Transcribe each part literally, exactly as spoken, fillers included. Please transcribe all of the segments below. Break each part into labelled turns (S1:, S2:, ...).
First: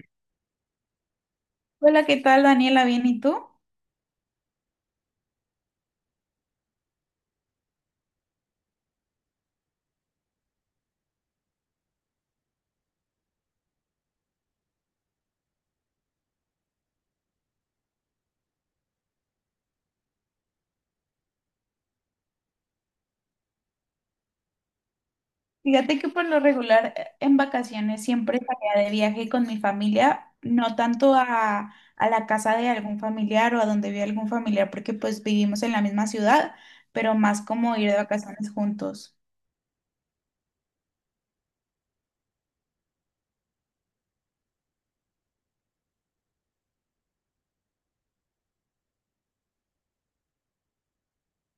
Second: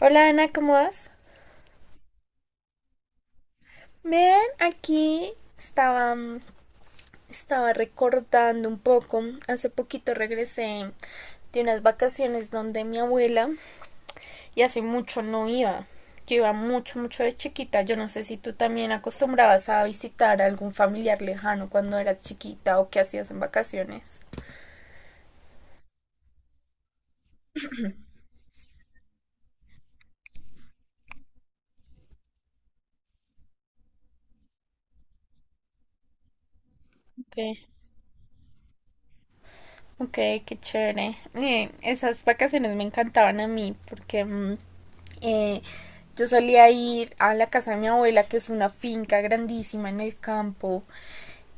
S1: Hola Ana, ¿cómo vas?
S2: Hola, ¿qué tal, Daniela? ¿Bien y tú?
S1: Bien, aquí estaba, estaba recordando un poco. Hace poquito regresé de unas vacaciones donde mi abuela y hace mucho no iba. Yo iba mucho, mucho de chiquita. Yo no sé si tú también acostumbrabas a visitar a algún familiar lejano cuando eras chiquita o qué hacías en vacaciones.
S2: Fíjate que por lo regular eh, en vacaciones siempre salía de viaje con mi familia, no tanto a, a la casa de algún familiar o a donde vive algún familiar, porque pues vivimos en la misma ciudad, pero
S1: Ok.
S2: más como ir de vacaciones juntos.
S1: Ok, qué chévere. Eh, esas vacaciones me encantaban a mí porque mm, eh, yo solía ir a la casa de mi abuela, que es una finca grandísima en el campo,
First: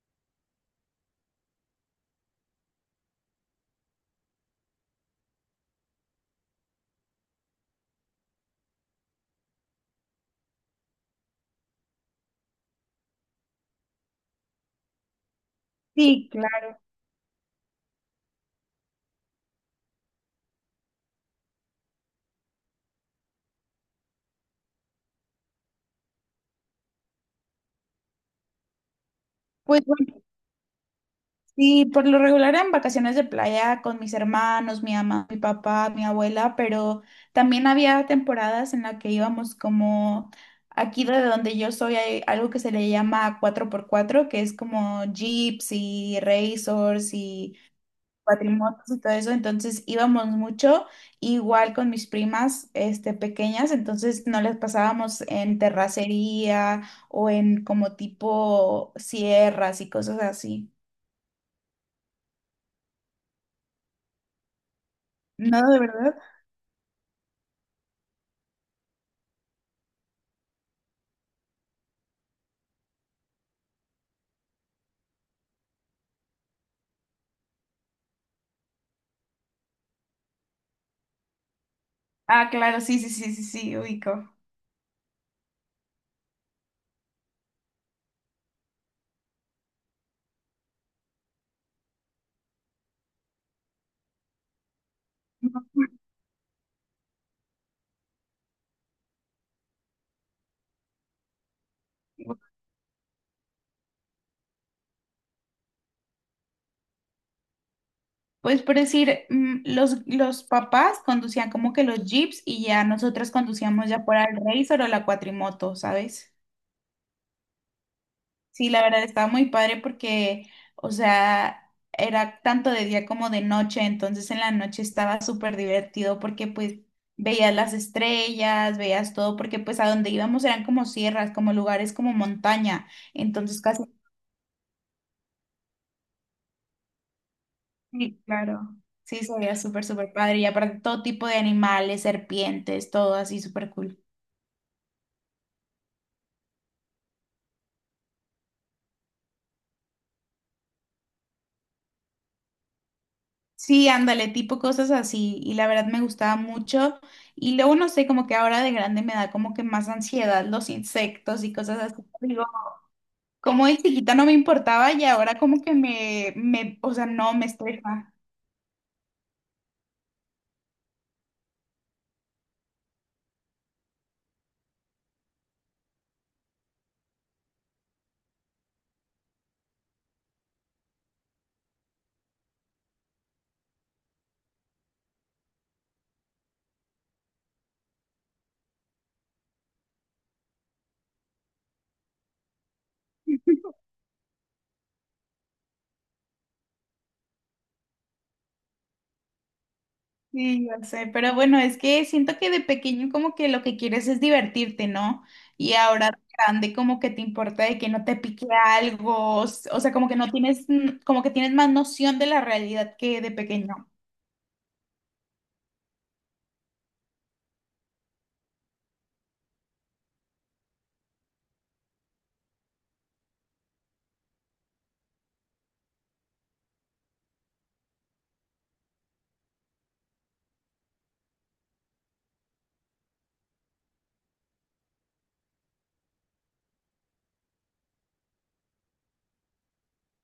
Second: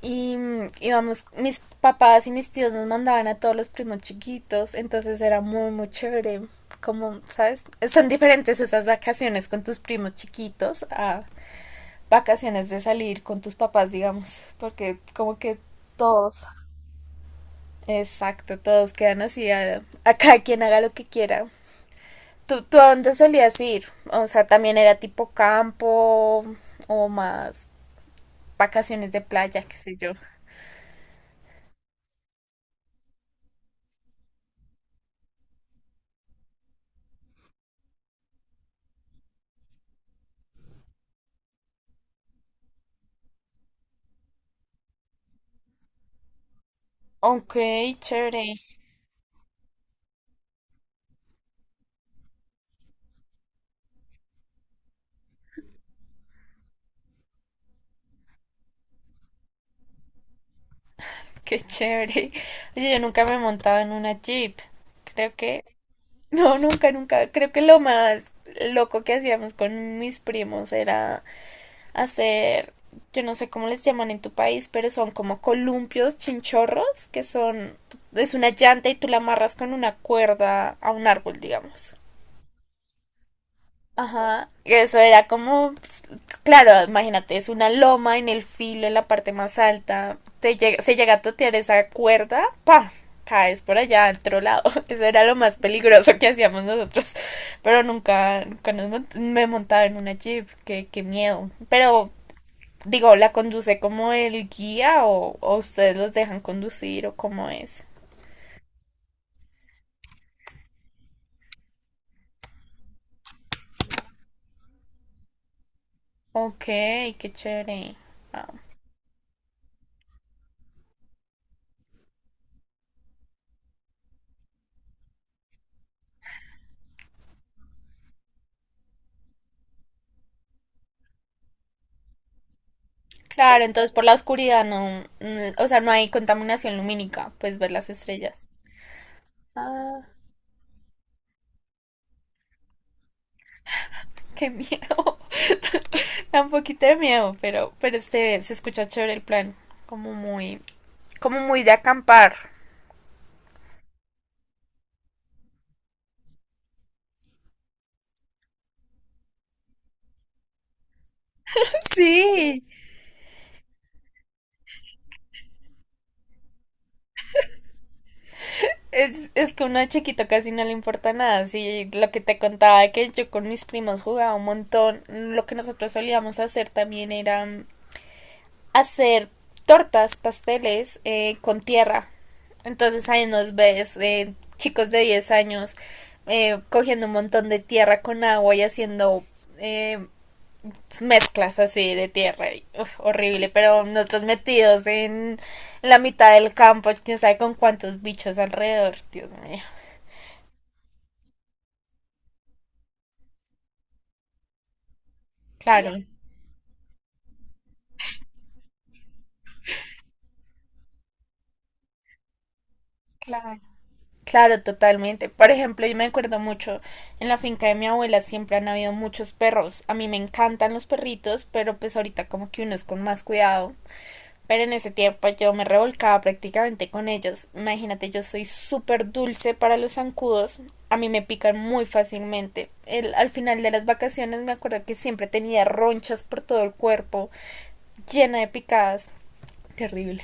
S1: y mm, íbamos, mis papás y mis tíos nos mandaban a todos los primos chiquitos, entonces era muy, muy chévere. Como, ¿sabes? Son diferentes esas vacaciones con tus primos chiquitos a vacaciones de salir con tus papás, digamos, porque como que
S2: Sí,
S1: todos.
S2: claro.
S1: Exacto, todos quedan así a, a cada quien haga lo que quiera. ¿Tú, ¿Tú a dónde solías ir? O sea, también era tipo campo o más vacaciones de playa, qué
S2: Pues
S1: sé yo.
S2: Sí, por lo regular en vacaciones de playa con mis hermanos, mi mamá, mi papá, mi abuela, pero también había temporadas en las que íbamos como, aquí de donde yo soy hay algo que se le llama cuatro por cuatro que es como jeeps y racers y
S1: Ok, chévere,
S2: cuatrimotos y todo eso, entonces íbamos mucho, igual con mis primas este, pequeñas, entonces nos las pasábamos en terracería o en como tipo sierras y cosas así.
S1: qué chévere. Oye, yo nunca me he montado en una Jeep. Creo que,
S2: No, de verdad.
S1: no, nunca, nunca. Creo que lo más loco que hacíamos con mis primos era hacer, yo no sé cómo les llaman en tu país, pero son como columpios, chinchorros, que son, es una llanta y tú la amarras con una cuerda a un árbol, digamos.
S2: Ah, claro, sí, sí, sí, sí, sí, ubico.
S1: Ajá, eso era como, pues, claro, imagínate, es una loma en el filo, en la parte más alta, te llega, se llega a totear esa cuerda, pa, caes por allá, al otro lado, eso era lo más peligroso que hacíamos nosotros, pero nunca, nunca nos mont- me montaba en una jeep, qué, qué miedo, pero digo, ¿la conduce como el guía o, o ustedes los dejan conducir o cómo es?
S2: Pues por decir, mm, los, los papás conducían como que los jeeps y ya nosotras conducíamos ya por el Razor o la cuatrimoto, ¿sabes?
S1: Ok, qué chévere.
S2: Sí, la verdad estaba muy padre porque, o sea, era tanto de día como de noche, entonces en la noche estaba súper divertido porque pues veías las estrellas, veías todo, porque pues a donde íbamos eran como sierras, como lugares como montaña, entonces
S1: Claro,
S2: casi...
S1: entonces por la oscuridad no, mm, o sea, no hay contaminación lumínica, pues ver las
S2: Sí,
S1: estrellas.
S2: claro. Sí, se veía súper,
S1: Ah,
S2: súper padre. Y aparte todo tipo de animales, serpientes, todo así súper cool.
S1: qué miedo. Da un poquito de miedo, pero, pero este se escucha chévere el plan, como muy, como muy de acampar.
S2: Sí, ándale, tipo cosas así. Y la verdad me gustaba mucho. Y luego no sé, como que ahora de grande me da como que más ansiedad los insectos y cosas así. Digo,
S1: Sí.
S2: como de chiquita no me importaba y ahora como que me, me, o sea, no me estresa.
S1: Es, es que uno de chiquito casi no le importa nada, sí, lo que te contaba que yo con mis primos jugaba un montón, lo que nosotros solíamos hacer también era hacer tortas, pasteles eh, con tierra, entonces ahí nos ves eh, chicos de diez años eh, cogiendo un montón de tierra con agua y haciendo eh, mezclas así de tierra, uf, horrible, pero nosotros metidos en la mitad del campo, quién sabe con cuántos bichos alrededor, Dios mío.
S2: Sí, yo sé, pero bueno, es que siento que de pequeño como que lo que quieres es divertirte, ¿no? Y
S1: Claro,
S2: ahora de grande como que te importa de que no te pique algo, s- o sea, como que no tienes, mm, como que tienes más noción de la realidad que de
S1: claro,
S2: pequeño.
S1: claro, totalmente. Por ejemplo, yo me acuerdo mucho, en la finca de mi abuela siempre han habido muchos perros. A mí me encantan los perritos, pero pues ahorita como que uno es con más cuidado. Pero en ese tiempo yo me revolcaba prácticamente con ellos. Imagínate, yo soy súper dulce para los zancudos. A mí me pican muy fácilmente. El- al final de las vacaciones me acuerdo que siempre tenía ronchas por todo el cuerpo, llena de picadas. Terrible.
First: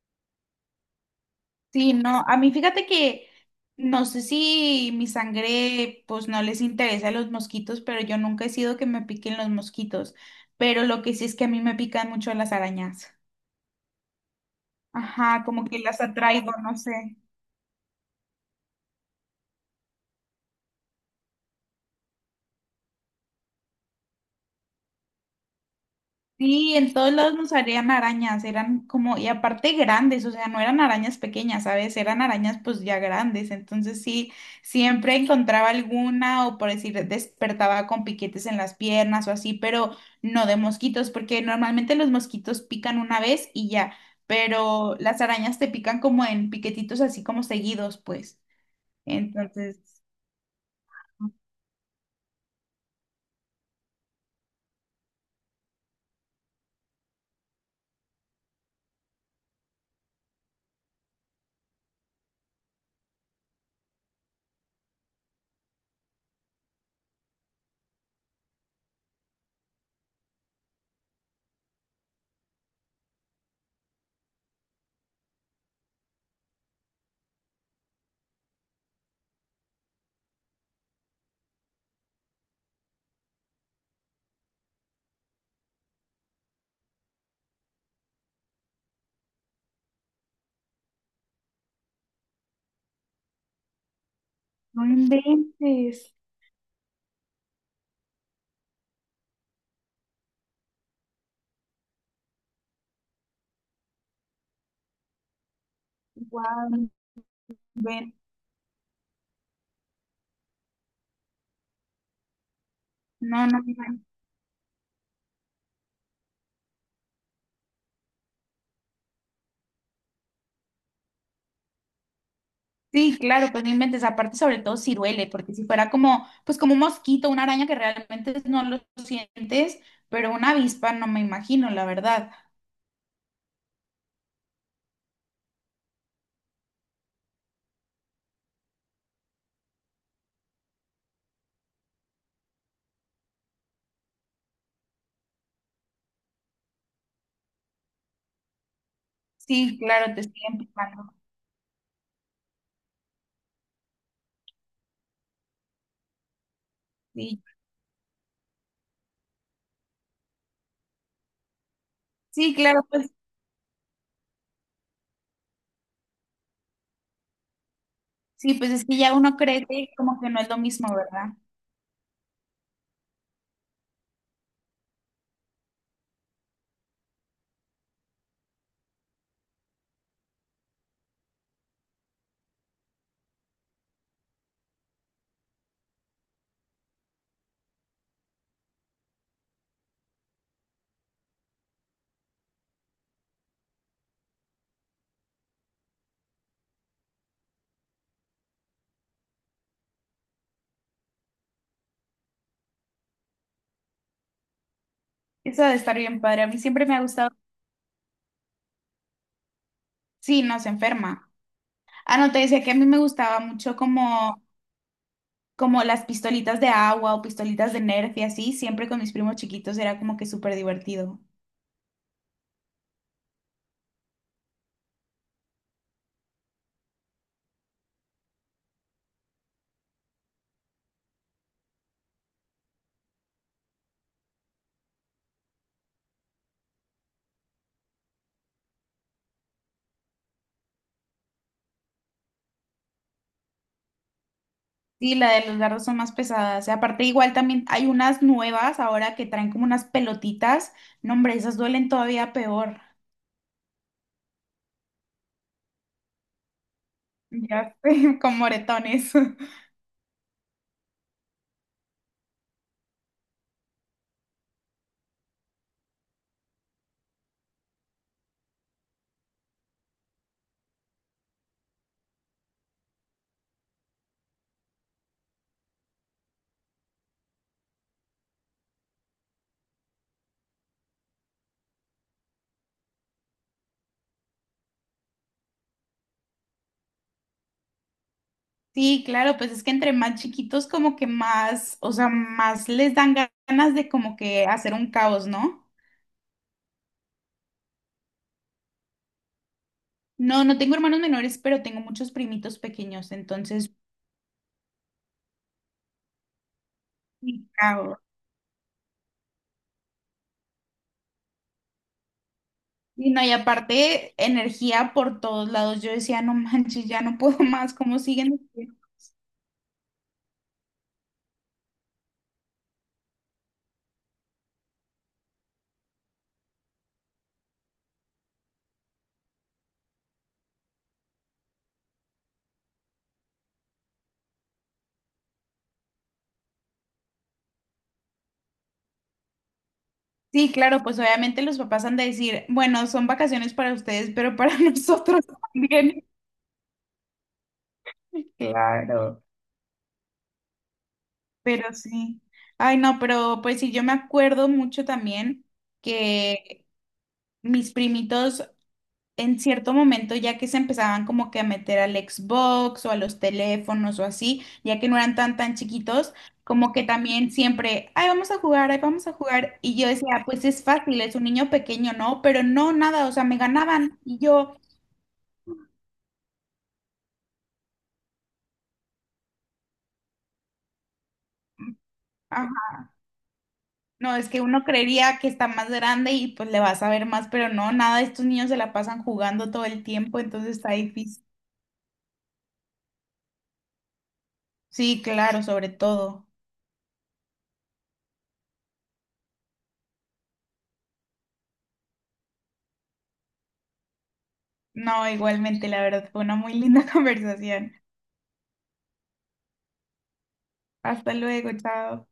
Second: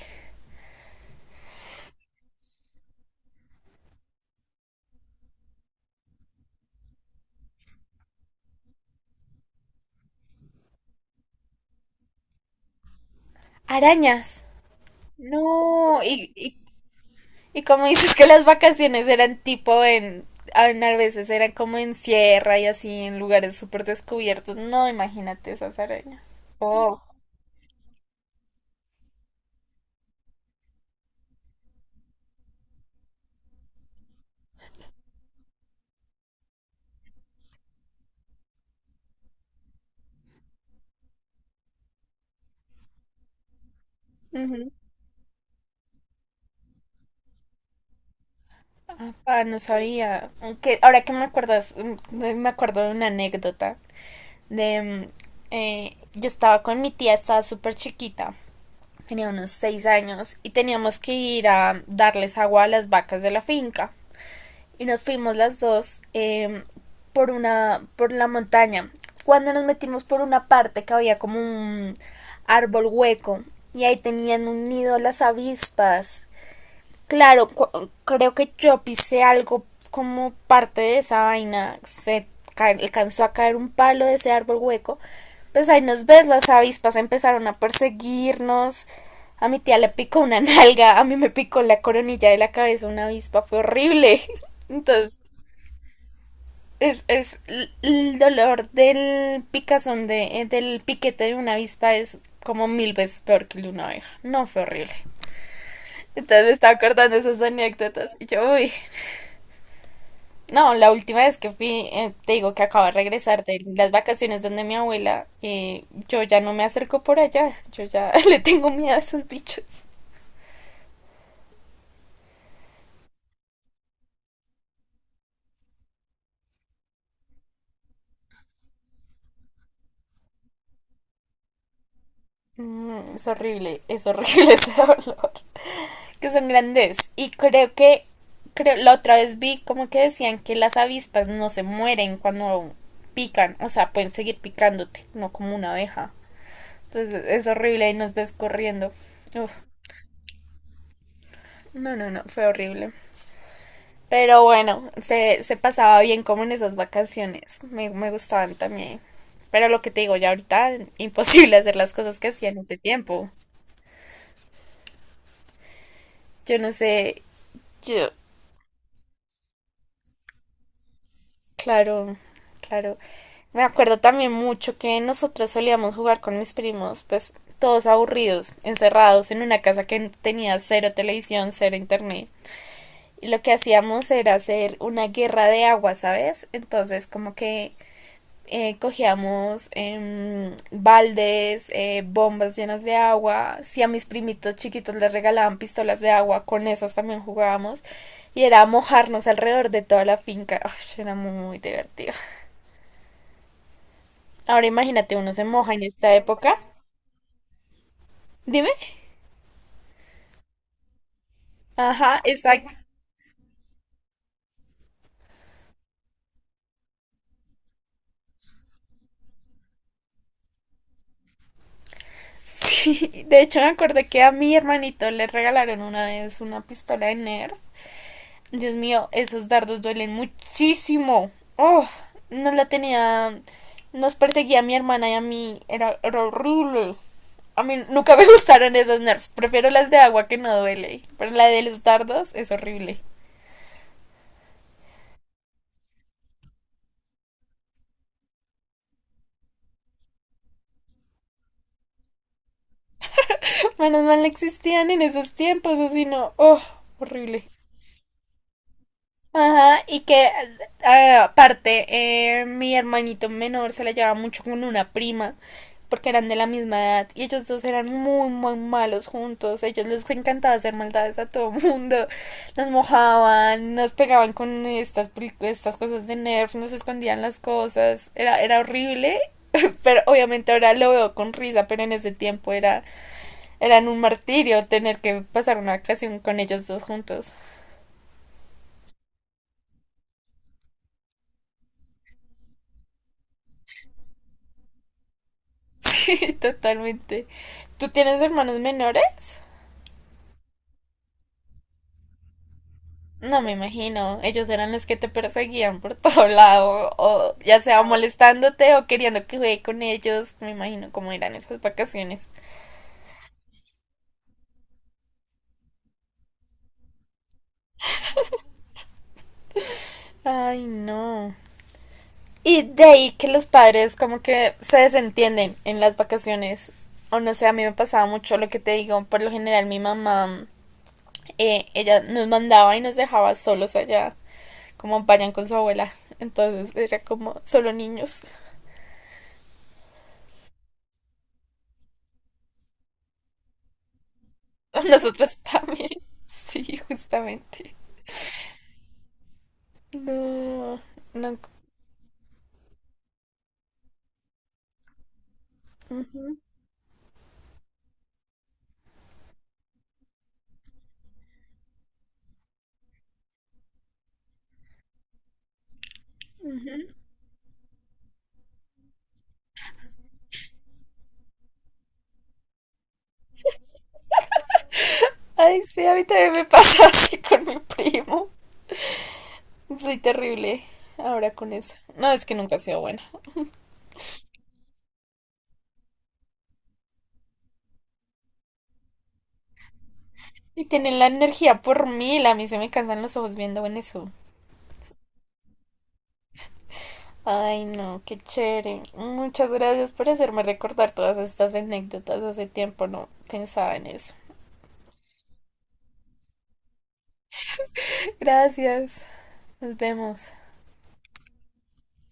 S2: Sí, no, a mí fíjate que no sé si mi sangre pues no les interesa a los mosquitos, pero yo nunca he sido que me piquen los mosquitos, pero lo que sí es que a mí me pican mucho las arañas.
S1: Arañas.
S2: Ajá, como que las
S1: No, y,
S2: atraigo,
S1: y
S2: no sé.
S1: Y como dices que las vacaciones eran tipo en, en a veces eran como en sierra y así en lugares súper descubiertos, no imagínate esas arañas.
S2: Sí, en
S1: Oh.
S2: todos lados nos salían arañas, eran como, y aparte grandes, o sea, no eran arañas pequeñas, ¿sabes? Eran arañas pues ya grandes, entonces sí, siempre encontraba alguna o por decir, despertaba con piquetes en las piernas o así, pero no de mosquitos, porque normalmente los mosquitos pican una vez y ya,
S1: Ujú.
S2: pero las arañas te pican como en piquetitos así como seguidos, pues.
S1: Ah, no
S2: Entonces,
S1: sabía. Aunque ahora que me acuerdas, mm, me acuerdo de una anécdota de mm, eh, yo estaba con mi tía, estaba súper chiquita, tenía unos seis años y teníamos que ir a darles agua a las vacas de la finca. Y nos fuimos las dos eh, por una por la montaña. Cuando nos metimos por una parte que había como un árbol hueco y ahí tenían un nido las avispas. Claro, creo que yo pisé algo como parte de esa vaina. Se ca- alcanzó a caer un palo de ese árbol hueco. Pues ahí nos ves, las avispas empezaron a perseguirnos. A mi tía le picó una nalga, a mí me picó la coronilla de la cabeza una avispa, fue horrible.
S2: no
S1: Entonces,
S2: inventes.
S1: es, es l- el dolor del picazón de, eh, del piquete de una avispa es como mil veces peor que el de una abeja. No fue horrible. Entonces me
S2: Wow,
S1: estaba acordando de esas anécdotas
S2: ven.
S1: y yo, uy. No, la última vez que fui, eh, te digo que acabo de regresar
S2: No,
S1: de
S2: no,
S1: las
S2: no.
S1: vacaciones donde mi abuela, eh, yo ya no me acerco por allá, yo ya le tengo miedo a esos bichos.
S2: Sí, claro, pues no inventes, aparte sobre todo si duele, porque si fuera como, pues como un mosquito, una araña que realmente no lo sientes, pero una avispa no me imagino, la verdad.
S1: Mm, es horrible, es horrible ese olor, que son grandes. Y creo que, creo, la otra vez vi como que decían que las avispas no se mueren cuando pican, o sea, pueden seguir picándote, no como una abeja. Entonces es horrible y nos ves corriendo. Uf,
S2: Sí, claro, te estoy empujando.
S1: no, no, no, fue horrible. Pero bueno, se, se pasaba bien como en esas
S2: Sí,
S1: vacaciones. Me, me gustaban también. Pero lo que te digo, ya ahorita imposible hacer las cosas que hacía
S2: sí,
S1: en ese
S2: claro, pues
S1: tiempo. Yo no sé, yo,
S2: sí, pues es que ya uno cree que como que no es lo mismo, ¿verdad?
S1: claro, claro. Me acuerdo también mucho que nosotros solíamos jugar con mis primos, pues todos aburridos, encerrados en una casa que tenía cero televisión, cero internet. Y lo que hacíamos era hacer una guerra de agua, ¿sabes? Entonces, como que eh, cogíamos em, baldes, eh, bombas llenas de agua. Si a mis primitos chiquitos les regalaban pistolas de agua, con esas también jugábamos. Y era mojarnos alrededor de toda la finca. Ay, era muy divertido. Ahora imagínate, uno se
S2: Eso
S1: moja
S2: de
S1: en
S2: estar
S1: esta
S2: bien padre, a
S1: época.
S2: mí siempre me ha gustado.
S1: Dime.
S2: Sí, no, se enferma. Ah,
S1: Ajá,
S2: no, te decía
S1: exacto.
S2: que a mí me gustaba mucho como, como las pistolitas de agua o pistolitas de Nerf y así, siempre con mis primos chiquitos era como que súper divertido.
S1: Sí, de hecho me acordé que a mi hermanito le regalaron una vez una pistola de Nerf. Dios mío, esos dardos duelen muchísimo. Oh, nos la tenía. Nos perseguía a mi hermana y a mí. Era, era horrible. A mí nunca me gustaron esas nerfs. Prefiero las de agua que no duele. Pero la de los dardos es horrible.
S2: Sí, la de los dardos son más pesadas. Y aparte, igual también hay unas nuevas ahora que traen como unas pelotitas. No, hombre, esas duelen todavía peor.
S1: Menos mal no existían en esos tiempos, o si no. Oh, horrible.
S2: Ya sé, con moretones.
S1: Ajá, y que a- aparte eh, mi hermanito menor se la llevaba mucho con una prima porque eran de la misma edad y ellos dos eran muy muy malos juntos. A ellos les encantaba hacer maldades a todo mundo, nos mojaban, nos pegaban con estas peli- estas cosas de Nerf, nos escondían las cosas, era era horrible, pero obviamente ahora lo veo con risa, pero en ese tiempo era eran un martirio tener que pasar una ocasión con ellos dos juntos.
S2: Sí, claro, pues es que entre más chiquitos como que más, o sea, más les dan ganas de como que hacer un caos, ¿no?
S1: Sí, totalmente. ¿Tú tienes hermanos menores?
S2: No, no tengo hermanos menores, pero tengo muchos primitos pequeños,
S1: No me
S2: entonces,
S1: imagino. Ellos eran los que te perseguían por todo lado, o
S2: sí,
S1: ya sea
S2: caos.
S1: molestándote o queriendo que juegue con ellos. Me imagino cómo eran esas vacaciones.
S2: Y no, y aparte, energía por todos lados. Yo decía, no manches, ya no puedo más, ¿cómo siguen?
S1: Ay, no. Y de ahí que los padres como que se desentienden en las vacaciones. O no sé, a mí me pasaba mucho lo que te digo. Por lo general mi mamá, eh, ella nos mandaba y nos dejaba solos allá, como vayan con su abuela. Entonces era como solo niños.
S2: Sí, claro, pues obviamente los papás han de decir, bueno, son vacaciones para ustedes, pero para nosotros
S1: Nosotros también.
S2: también.
S1: Sí, justamente.
S2: Claro.
S1: No, no.
S2: Pero sí. Ay, no, pero pues sí, yo me acuerdo mucho también
S1: Ujú.
S2: que mis primitos en cierto momento, ya que se empezaban como que a meter al Xbox o a los teléfonos o así, ya que no eran tan tan chiquitos, como que también siempre, ay, vamos a jugar, ay, vamos a jugar. Y yo decía, pues es fácil, es un niño pequeño, ¿no? Pero no, nada, o sea, me ganaban y yo...
S1: Ay, sí, a mí también me pasa así con mi primo. Soy terrible ahora con eso. No, es que
S2: "Ah,
S1: nunca he sido buena.
S2: no, es que uno creería que está más grande y pues le vas a ver más, pero no, nada, estos niños se la pasan jugando todo el tiempo, entonces
S1: Y
S2: está
S1: tienen la
S2: difícil.
S1: energía por mil. A mí se me cansan los ojos viendo en eso.
S2: Sí, claro, sobre todo.
S1: Ay, no, qué chévere. Muchas gracias por hacerme recordar todas estas anécdotas. Hace tiempo no pensaba en eso.
S2: No, igualmente, la verdad, fue una muy linda conversación.
S1: Gracias. Nos vemos.
S2: Hasta luego, chao.